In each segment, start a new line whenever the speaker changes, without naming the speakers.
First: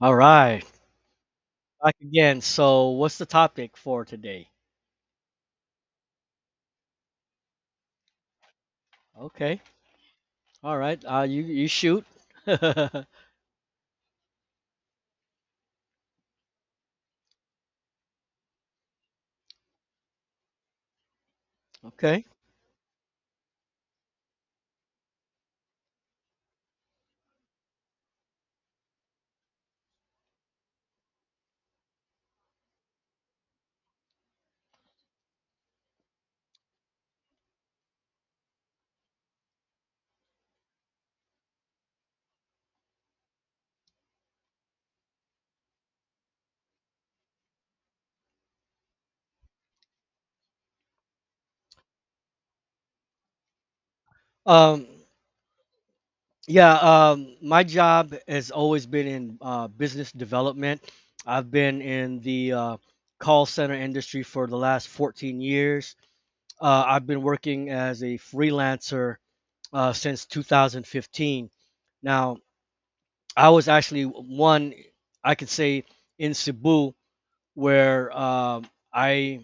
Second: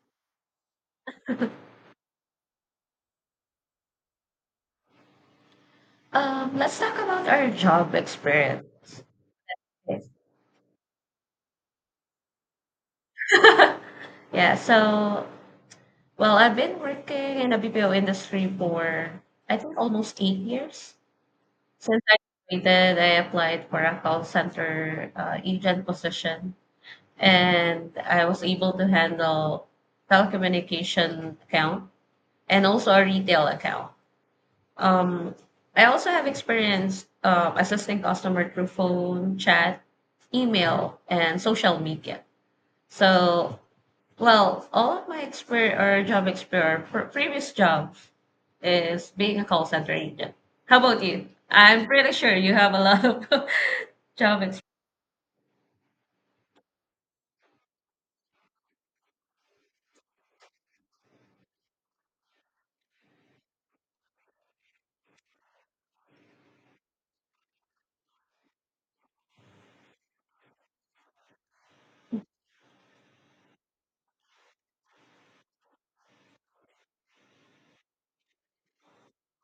All right, back again. So, what's the topic for today?
Let's talk about our job experience.
Okay. All right. You shoot. okay.
Yeah, so, well, I've been working in the BPO industry for, I think, almost 8 years. Since I graduated, I applied for a call center agent position, and I was able to handle telecommunication account and also a retail account. Um, I also have experience assisting customer through phone, chat, email, and social media. So, well, all of my experience or job experience, previous job is being a call center agent. How about you? I'm pretty sure you have a lot of job experience.
Um, yeah. My job has always been in business development. I've been in the call center industry for the last 14 years. I've been working as a freelancer since 2015. Now, I was actually one, I could say, in Cebu where I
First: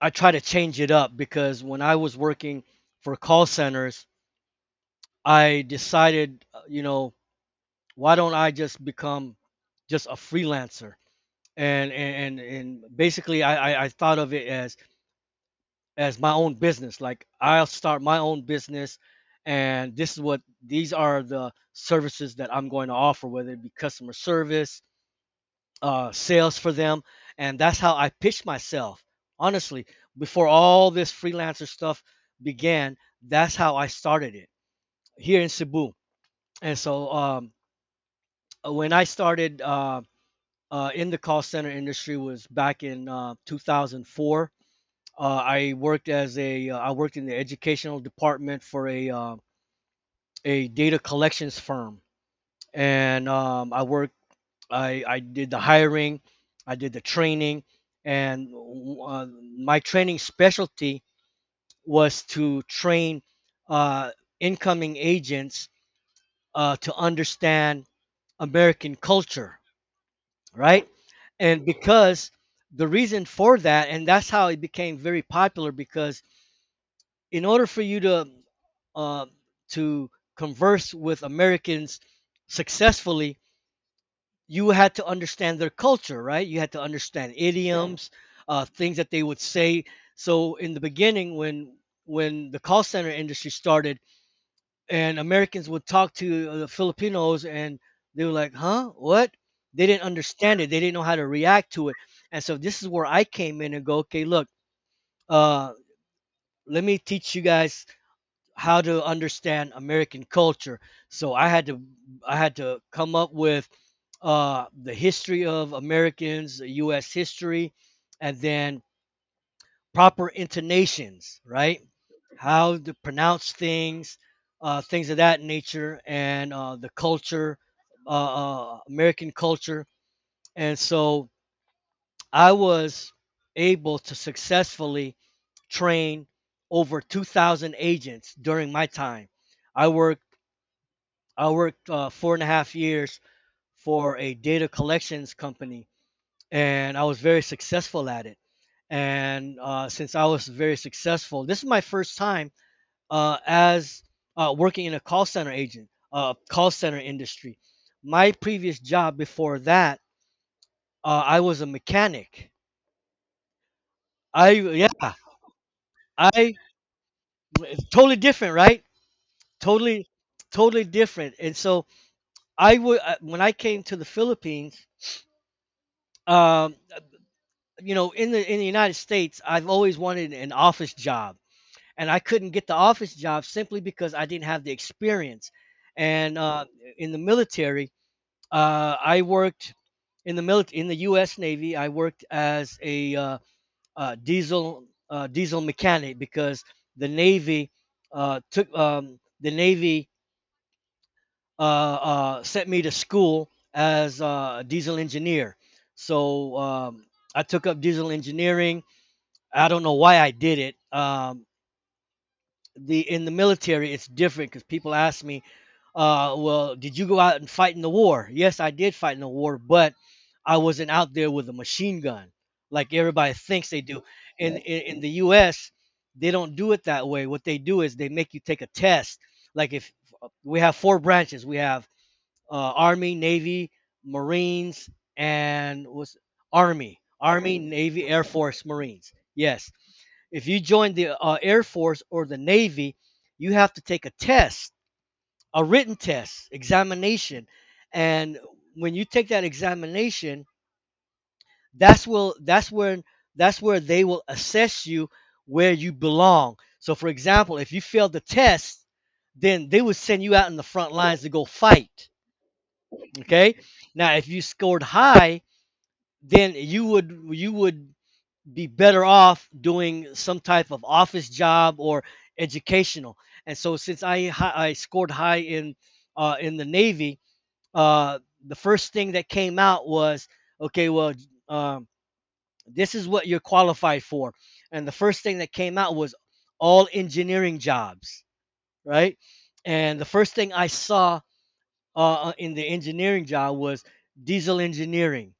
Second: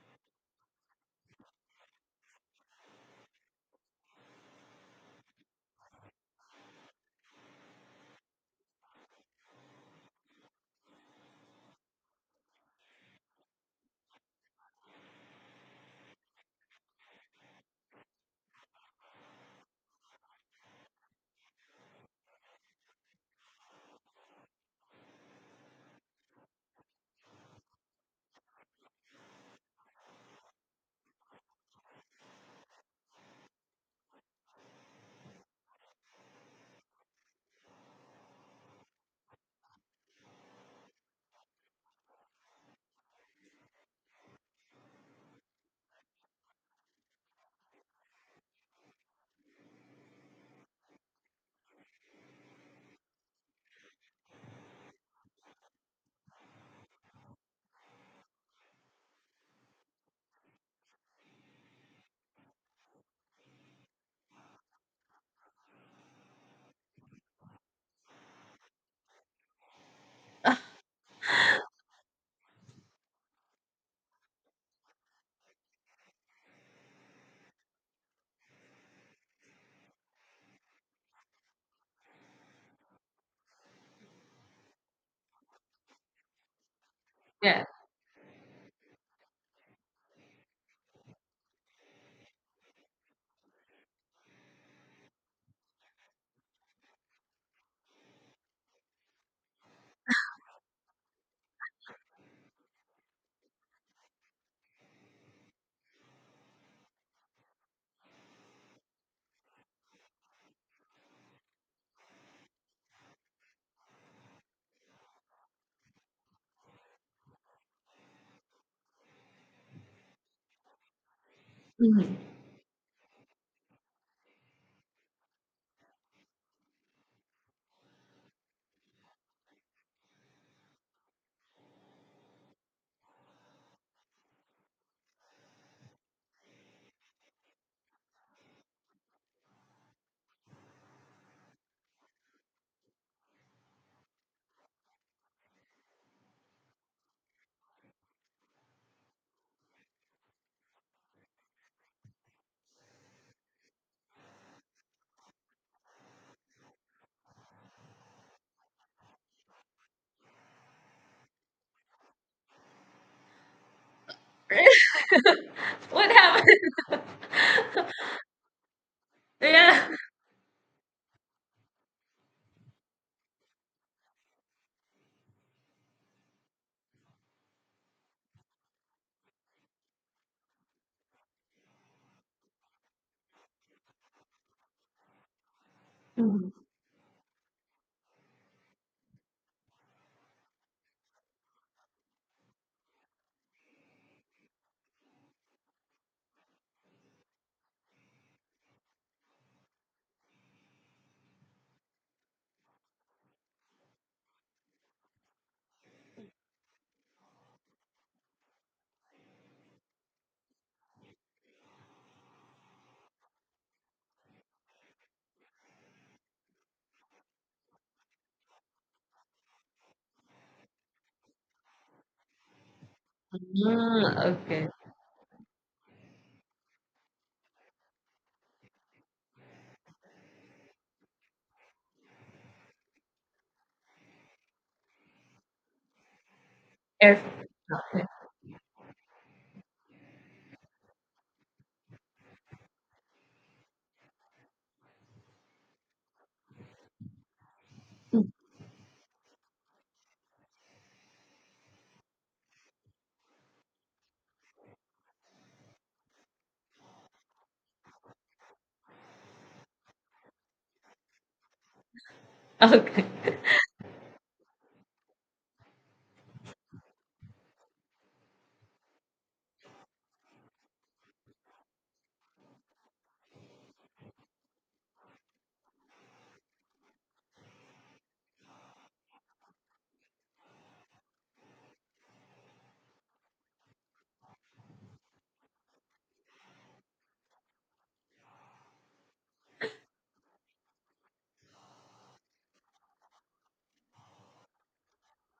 I try to change it up, because when I was working for call centers, I decided, why don't I just become just a freelancer? And basically, I thought of it as my own business. Like, I'll start my own business, and this is what these are the services that I'm going to offer, whether it be customer service, sales for them, and that's how I pitched myself. Honestly, before all this freelancer stuff began, that's how I started it here in Cebu. And so, when I started, in the call center industry, was back in 2004. I worked in the educational department for a data collections firm, and I did the hiring, I did the training, and uh, my training specialty was to train uh, incoming agents to understand American culture, right? And because, the reason for that, and that's how it became very popular, because in order for you to uh, to converse with Americans successfully, you had to understand their culture, right? You had to understand, sure,
Yeah.
idioms, things that they would say. So in the beginning, when the call center industry started, and Americans would talk to the Filipinos, and they were like, "Huh? What?" They didn't understand it. They didn't know how to react to it. And so this is where I came in and go, "Okay, look, uh, let me teach you guys." How to understand American culture. So I had to come up with the history of Americans, U.S. history, and then proper intonations, right?
Mhm.
How to pronounce things, things of that nature, and the culture, uh, American culture. And so I was able to successfully train over 2,000 agents during my time. I worked I worked 4.5 years for a data collections company, and I was very successful at it. And since I was very successful, this is my first time as working in a call center industry. My previous job before that, I was a mechanic. I yeah,
What happened?
I totally different, right?
Yeah.
Totally, totally different. And so, I would when I came to the Philippines, um, in the United States, I've always wanted an office job, and I couldn't get the office job simply because I didn't have the experience. And
Mhm.
in the military, I worked in the military in the U.S. Navy. I worked as a uh, uh, diesel uh, diesel mechanic, because the Navy uh, took um, the Navy sent me to school as a diesel engineer. So, I took up diesel engineering. I don't know why I did it. The in the military it's different, because people ask me, well, did you go out and fight in the war? Yes, I did fight in the war, but I wasn't out there with a machine gun like everybody thinks they do.
Mm,
in
okay.
in, in the US, they don't do it that way. What they do is they make you take a test. Like, if we have four branches, we have army, navy, marines, and what's army
Air.
army
Okay.
navy, air force, marines. Yes. If you join the Air Force or the Navy, you have to take a test, a written test, examination. And when you take that examination, that's will that's when that's where they will assess you where you belong. So, for example, if you failed the test, then they would send you out in the front lines to go fight.
Okay.
Okay? Now, if you scored high, then you would be better off doing some type of office job or educational. And so, since I scored high in, in the Navy, uh, the first thing that came out was, okay, well, um, this is what you're qualified for, and the first thing that came out was all engineering jobs, right? And the first thing I saw, in the engineering job, was diesel engineering,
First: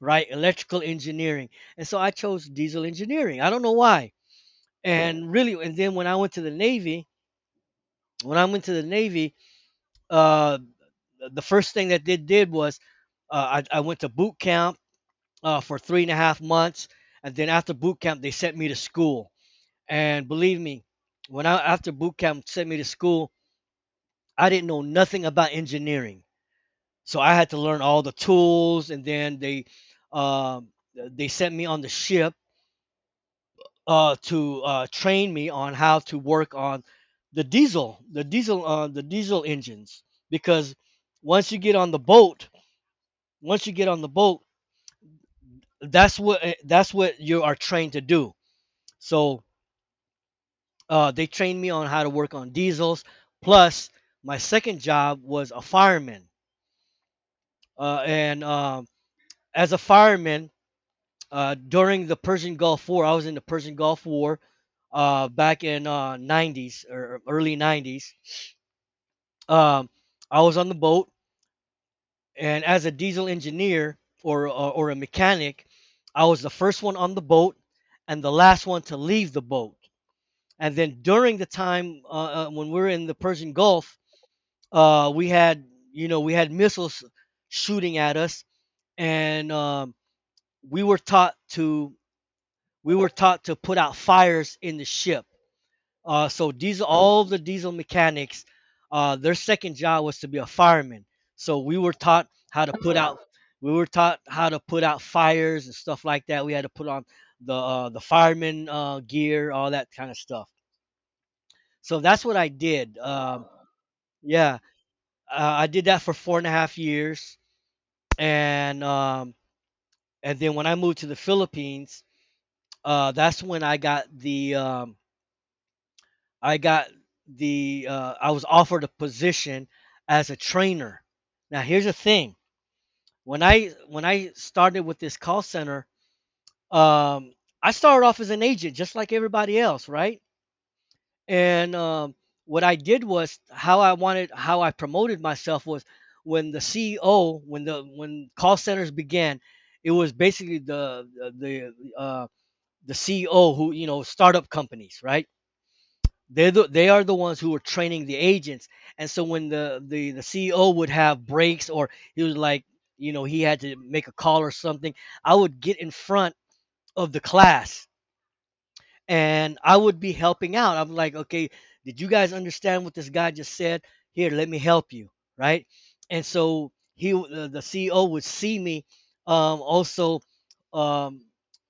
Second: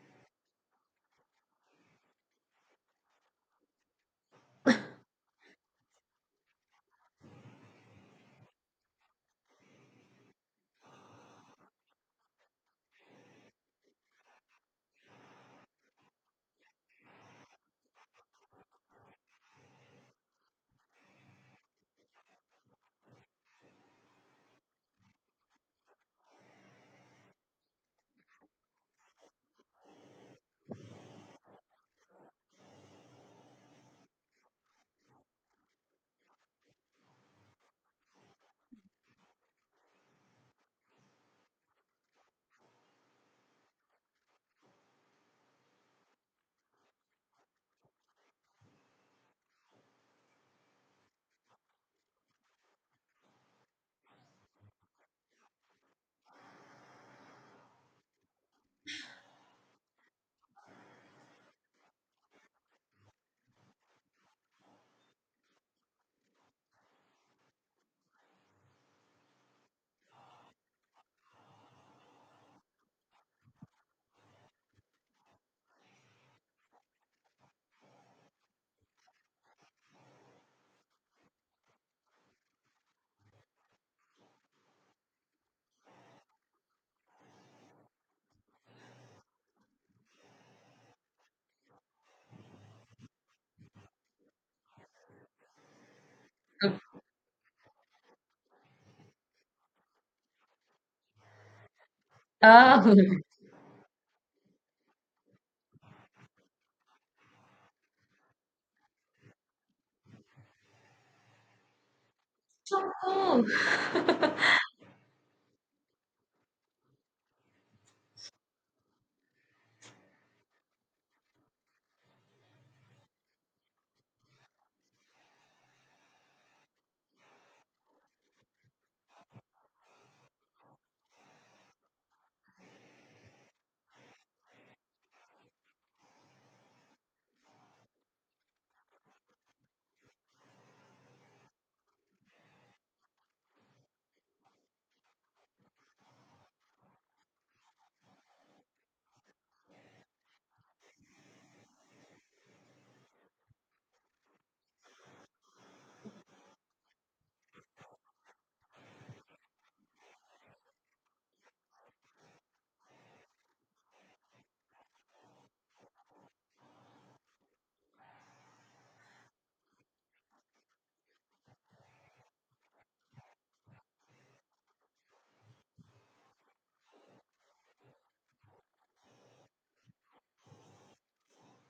right? Electrical engineering. And so I chose diesel engineering. I don't know why. And really, and then, when I went to the Navy, uh the first thing that they did was, I went to boot camp for 3.5 months, and then after boot camp they sent me to school. And believe me, when I, after boot camp sent me to school, I didn't know nothing about engineering, so I had to learn all the tools. And then um, they sent me on the ship to train me on how to work on the diesel engines. Because once you get on the boat, once you get on the boat, that's what you are trained to do. So they trained me on how to work on diesels. Plus, my second job was a fireman, and, as a fireman during the Persian Gulf War. I was in the Persian Gulf War back in, 90s or early 90s. Um, I was on the boat, and as a diesel engineer, or a mechanic, I was the first one on the boat and the last one to leave the boat. And then during the time, when we were in the Persian Gulf, uh, we had we had missiles shooting at us, and we were taught to we were taught to put out fires in the ship. So all the diesel mechanics, their second job was to be a fireman. So,
Oh,
we were taught how to put out fires and stuff like that. We had to put on the fireman gear, all that kind of stuff. So that's what I
so
did.
cool.
Um, yeah, uh, I did that for 4.5 years, and then when I moved to the Philippines, that's when I got the I got the I was offered a position as a trainer. Now, here's the thing: when I started with this call center, um, I started off as an agent just like everybody else, right? And what I did was how I wanted how I promoted myself was, when the CEO, when call centers began, it was basically the the uh, CEO, who, startup companies, right? They are the ones who were training the agents, and so when the CEO would have breaks, or he was like, he had to make a call or something, I would get in front of the class and I would be helping out. I'm like, okay, did you guys understand what this guy just said? Here, let me help you, right? And so the CEO would see me also um,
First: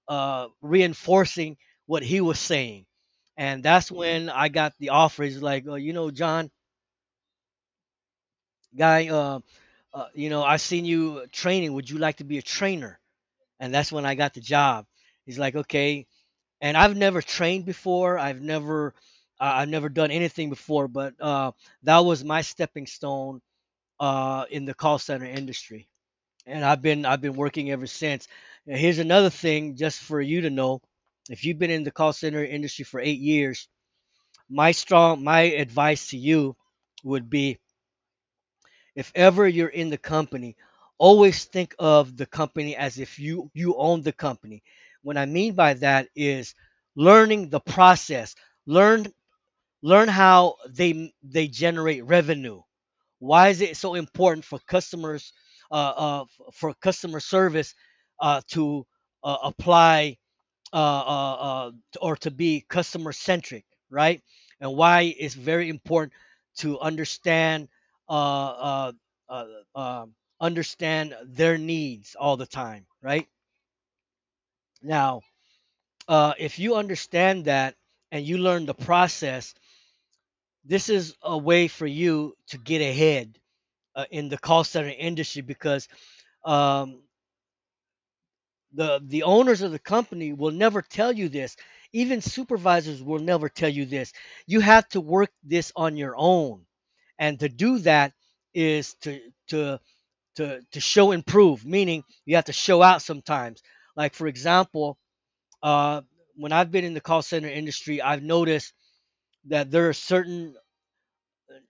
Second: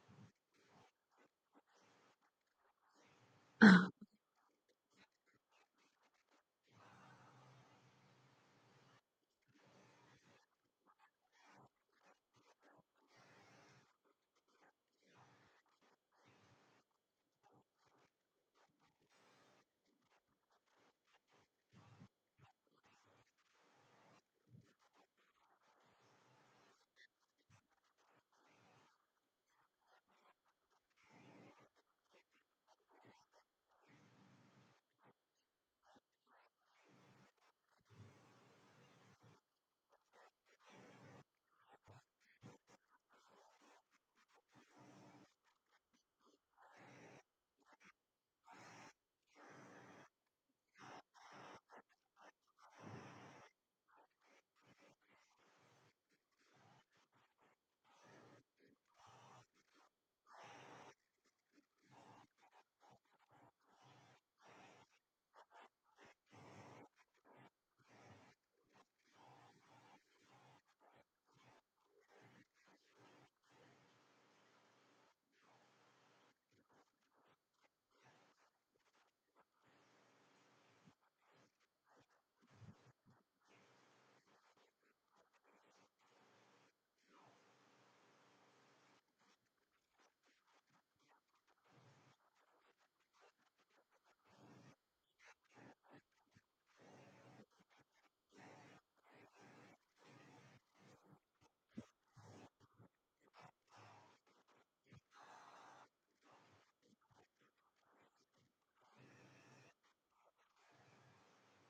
reinforcing what he was saying, and that's when I got the offer. He's like, oh, John, guy, I seen you training. Would you like to be a trainer? And that's when I got the job. He's like, okay. And I've never trained before. I've never done anything before, but that was my stepping stone in the call center industry, and I've been working ever since. And here's another thing, just for you to know: if you've been in the call center industry for 8 years, my advice to you would be, if ever you're in the company, always think of the company as if you own the company. What I mean by that is learning the process. Learn learn how they generate revenue. Why is it so important, for customers uh, uh, for customer service, to apply, uh, uh, uh, or to be customer centric, right? And why it's very important to understand uh, uh, uh, uh, understand their needs all the time, right? Now, if you understand that and you learn the process, this is a way for you to get ahead in the call center industry because um, the owners of the company will never tell you this, even supervisors will never tell you this. You have to work this on your own, and to do that is to to show improve, meaning you have to show out sometimes. Like for example, uh when I've been in the call center industry, I've noticed that there are certain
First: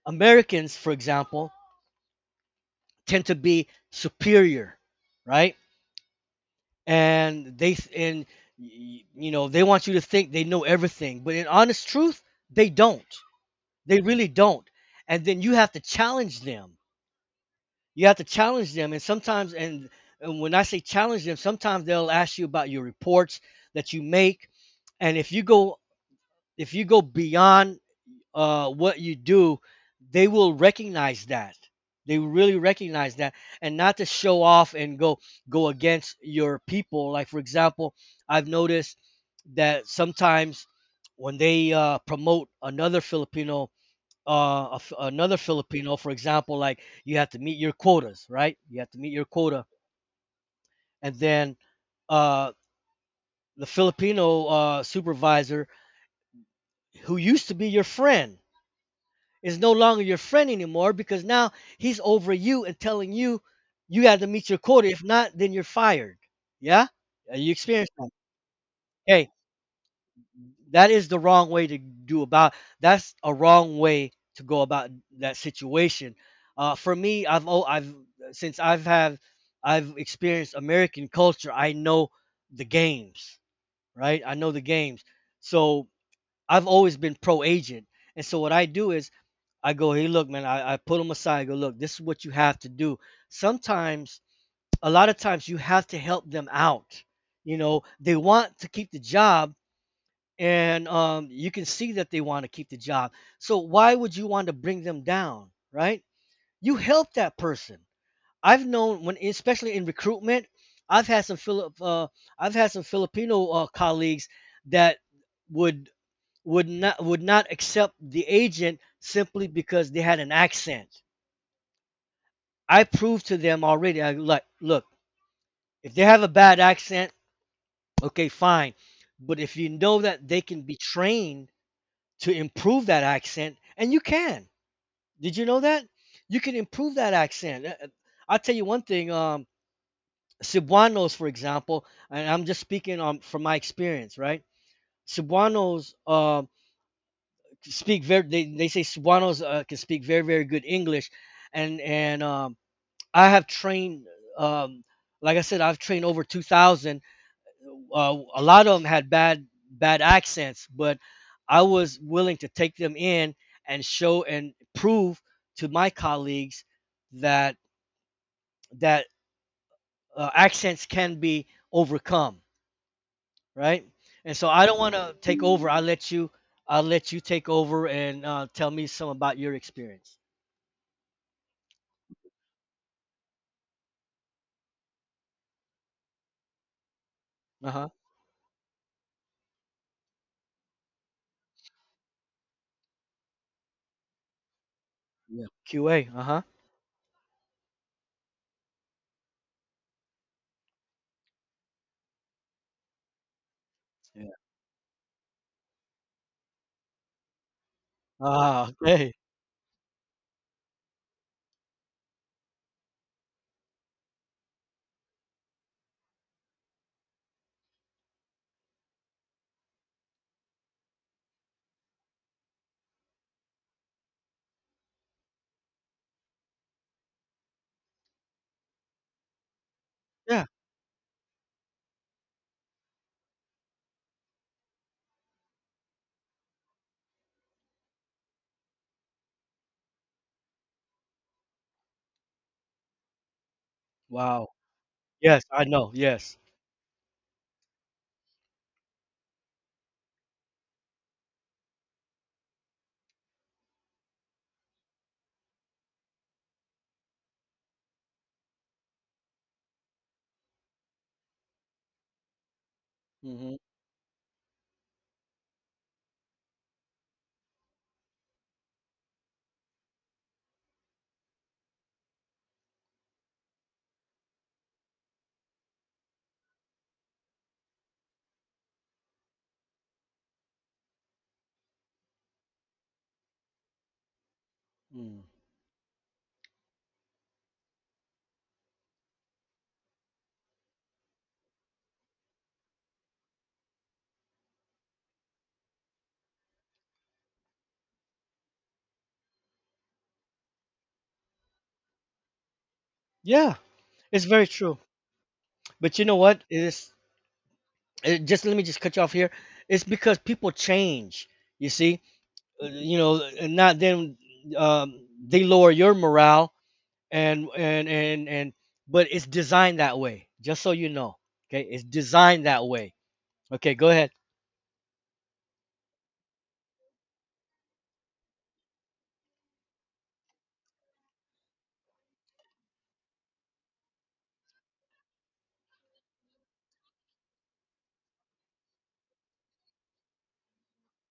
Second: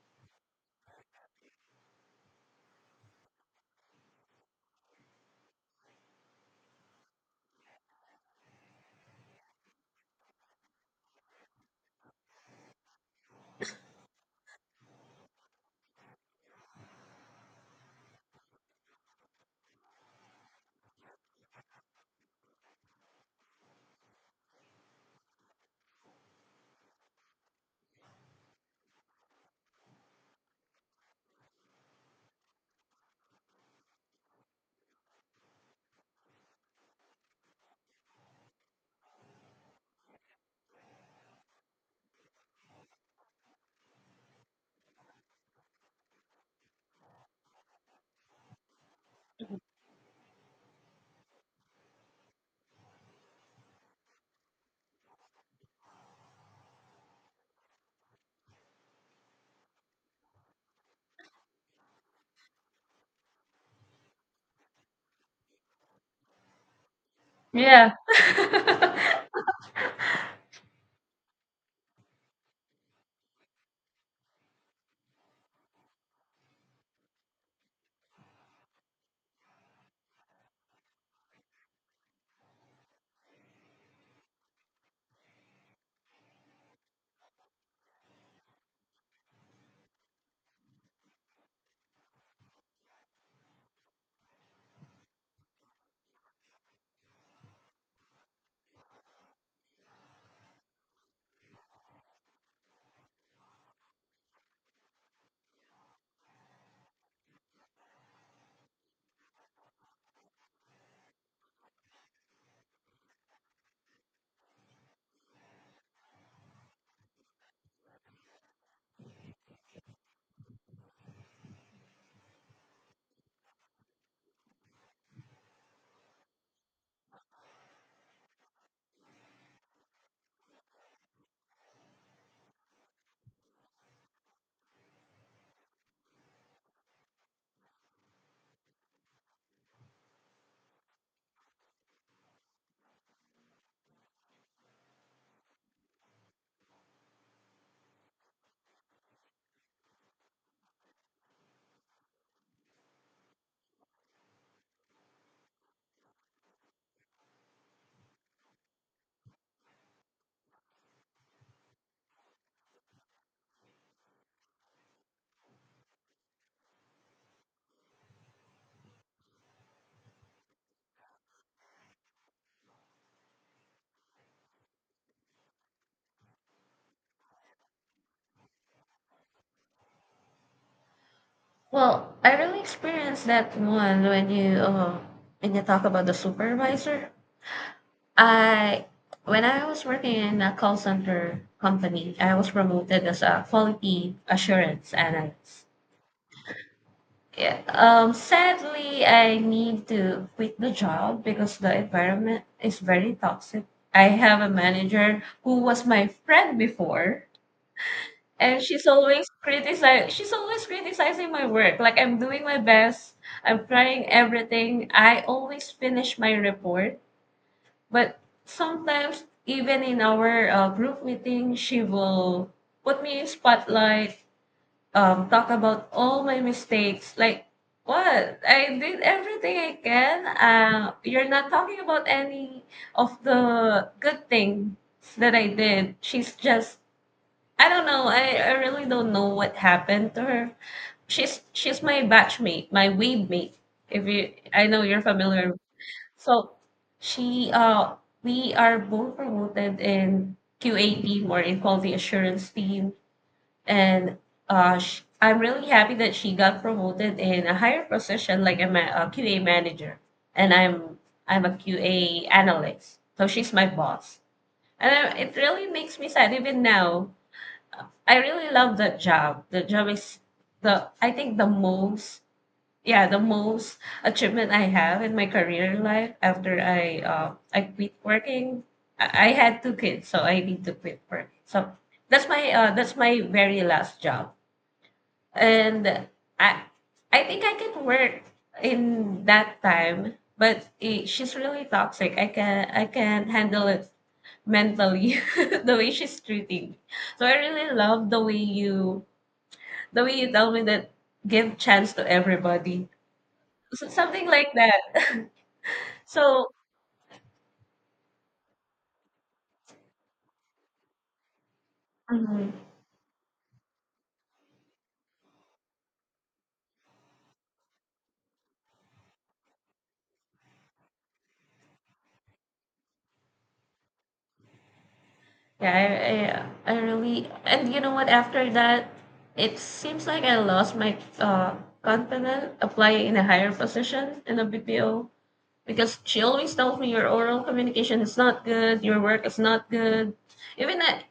Americans, for example, tend to be superior, right? And you know, they want you to think they know everything, but in honest truth, they don't. They really don't. And then you have to challenge them. You have to challenge them, and sometimes and when I say challenge them, sometimes they'll ask you about your reports that you make. And if you go beyond what you do, they will recognize that. They really recognize that, and not to show off and go against your people. Like for example, I've noticed that sometimes when they promote another Filipino, another Filipino, for example, like you have to meet your quotas, right? You have to meet your quota, and then uh, the Filipino supervisor who used to be your friend is no longer your friend anymore, because now he's over you and telling you you got to meet your quota. If not, then you're fired. Yeah. You experienced
Yeah.
that. Hey, that is the wrong way to do about. That's a wrong way to go about that situation. For me, I've oh, I've since I've have I've experienced American culture. I know the games, right? I know the games. So I've always been pro agent, and so what I do is I go, hey, look, man, I pull them aside. I go, look, this is what you have to do. Sometimes, a lot of times, you have to help them out. You know, they want to keep the job, and you can see that they want to keep the job. So why would you want to bring them down, right? You help that person. I've known when, especially in recruitment, I've had I've had some Filipino colleagues that would not accept the agent simply because they had an accent. I proved to them already. I like, look, if they have a bad accent, okay, fine. But if you know that they can be trained to improve that accent, and you can. Did you know that? You can improve that accent. I'll tell you one thing. Cebuanos, for example, and I'm just speaking from my experience, right? Cebuanos speak very. They say Cebuanos can speak very, very good English, and I have um, like I said, I've trained over 2,000. A lot of them had bad accents, but I was willing to take them in and show and prove to my colleagues that that accents can be overcome, right? And so I don't want to take over. I let you, I'll let you take over and tell me some about your experience.
Well, I really experienced that one when you talk about the supervisor.
Uh huh.
I When I was working in a call center company, I was promoted as a quality assurance
Yeah.
analyst.
QA. Uh huh.
Yeah. Sadly, I need to quit the job because the environment is very toxic. I
Yeah.
have a manager who was my friend before, and
Ah.
she's
Okay.
always criticize. She's always criticizing my work. Like, I'm doing my best. I'm trying everything. I always finish my report. But sometimes, even in our group meeting, she will put me in spotlight, talk about all my mistakes. Like, what? I did everything I can.
Yeah.
You're not talking about any of the good things that I did. She's just, I don't know. I really don't know what happened to her. She's my batchmate, my weed mate. If you,
Wow.
I know you're
Yes,
familiar.
I know. Yes.
So she we are both promoted in QA team or in quality assurance team, and I'm really happy that she got promoted in a higher position like a QA manager, and I'm a QA analyst. So she's
Hmm.
my boss. And it really makes me sad even now. I really love that job. The job is the I think the most, yeah, the most achievement I have in my career life after I quit working. I had two kids, so I need to quit work, so that's my very last job.
Mm.
And i I think I can work in that time, but she's really toxic. I can handle it mentally the way she's treating me. So I really love the way you tell me that. Give chance to everybody.
Yeah, it's
Something
very
like
true.
that.
But you know what?
So,
It is it, just let me just cut you off here. It's because people change. You see,
mhm,
You know, and not then they lower your morale and. But it's designed that way. Just so you know, okay, it's designed that way. Okay, go ahead.
yeah, I really, and you know what? After that, it seems like I lost my confidence applying in a higher position in a BPO because she always tells me your oral communication is not good, your work is not good. Even I,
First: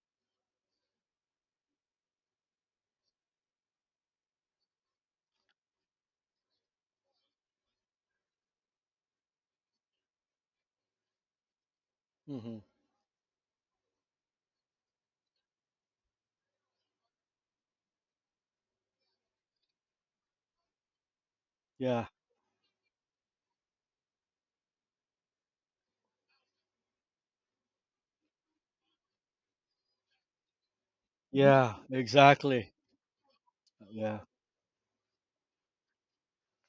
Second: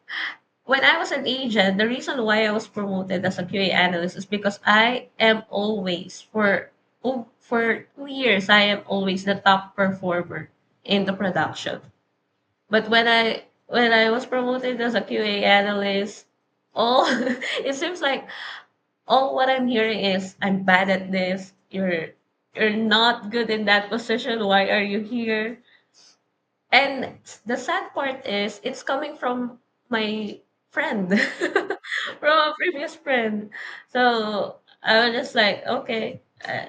when I was an agent, the reason why I was promoted as a QA analyst is because I am always for, oh, for 2 years I am always the top performer in the production.
Hmm.
But when I was promoted as a QA analyst, all it seems like all what I'm hearing is I'm bad at this.
Yeah.
You're not good in that position. Why are you here? And the sad part is it's coming from my friend,
Yeah.
from a
Exactly.
previous friend.
Yeah.
So I was just like, okay,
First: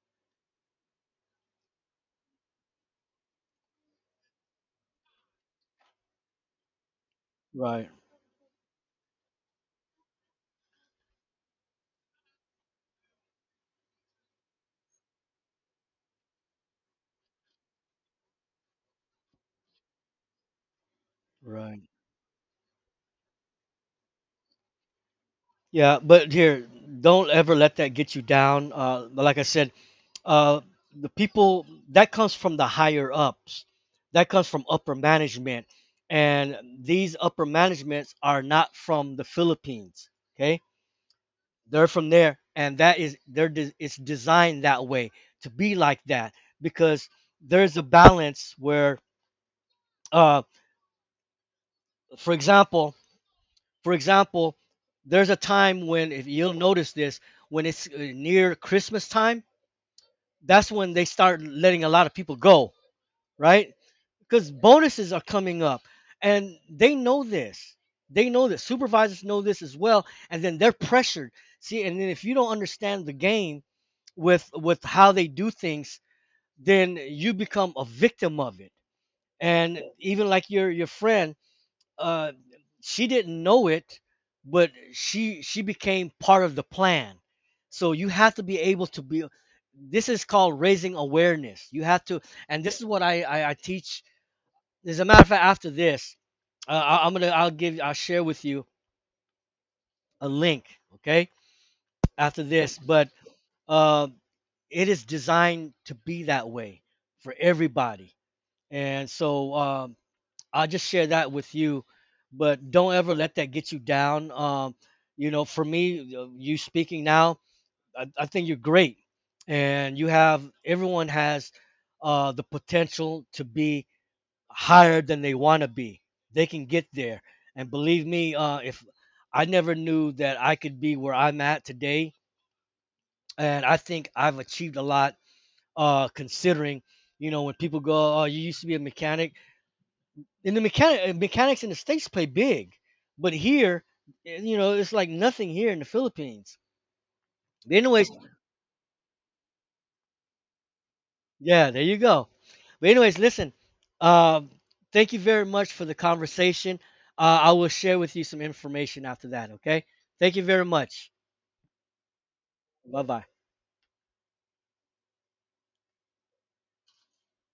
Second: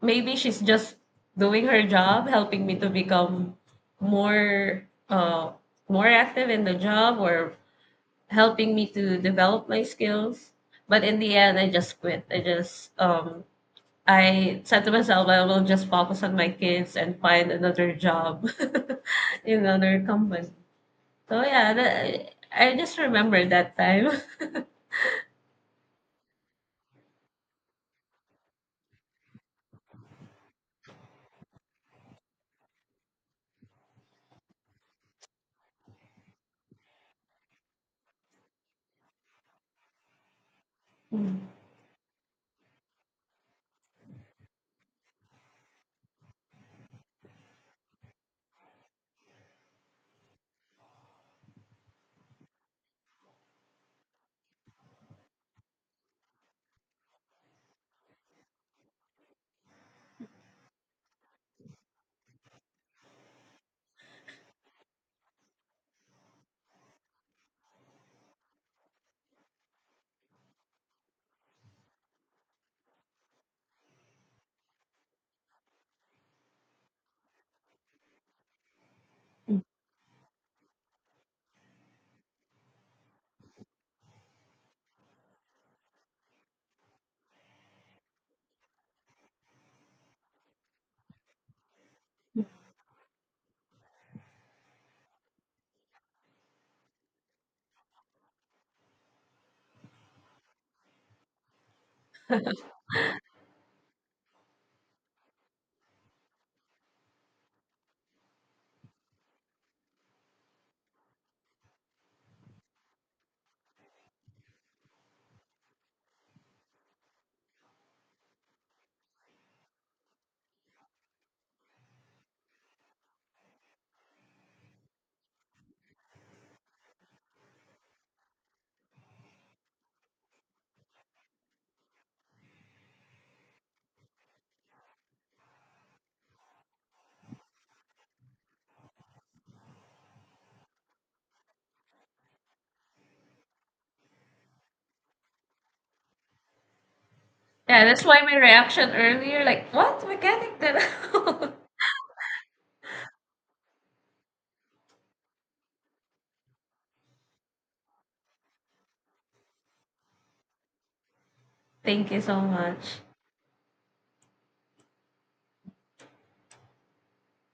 maybe she's just doing her job, helping me to become more uh, more active in the job, or
Right.
helping me to develop my skills. But in the end, I just quit. I said to myself, I will just focus on my kids and find another job in another company. So yeah,
Right.
I just remember that time.
Yeah, but here, don't ever let that get you down. But like I said, uh, the people that comes from the higher ups, that comes from upper management, and these upper managements are not from the Philippines, okay.
Mm.
They're from there, and that is they're de- it's designed that way to be like that, because there's a balance where uh for example, for example there's a time when, if you'll notice this, when it's near Christmas time, that's when they start letting a lot of people go, right? Because bonuses are coming up, and they know this. They know that supervisors know this as well, and then they're pressured. See, and then if you don't understand the game with how they do things, then you become a victim of it. And even like your friend, uh she didn't know it, but she became part of the plan. So you have to be able to be, this is called raising awareness. You have to, and this is what I teach. As a matter of fact, after this, I, am gonna I'll give I'll share with you a link. Okay, after this, but uh, it is designed to be that way for everybody, and so I'll just share that with you. But don't ever let that get you down. You know, for me, you speaking now, I think you're great, and you have everyone has the potential to be higher than they want to be. They can get there. And believe me, if I never knew that I could be where I'm at today, and I think I've achieved a lot. Considering, you know, when people go, "Oh, you used to be a mechanic," and the mechanic mechanics in the states play big, but here, eh, you know, it's like nothing here in the Philippines. But
Yeah, that's
anyways,
why my reaction earlier, like, what mechanic? Then
yeah, there you go. But anyways, listen. Um, thank you very much for the conversation. I will share with you some information after that. Okay. Thank you very much.
thank you so much.
Bye bye.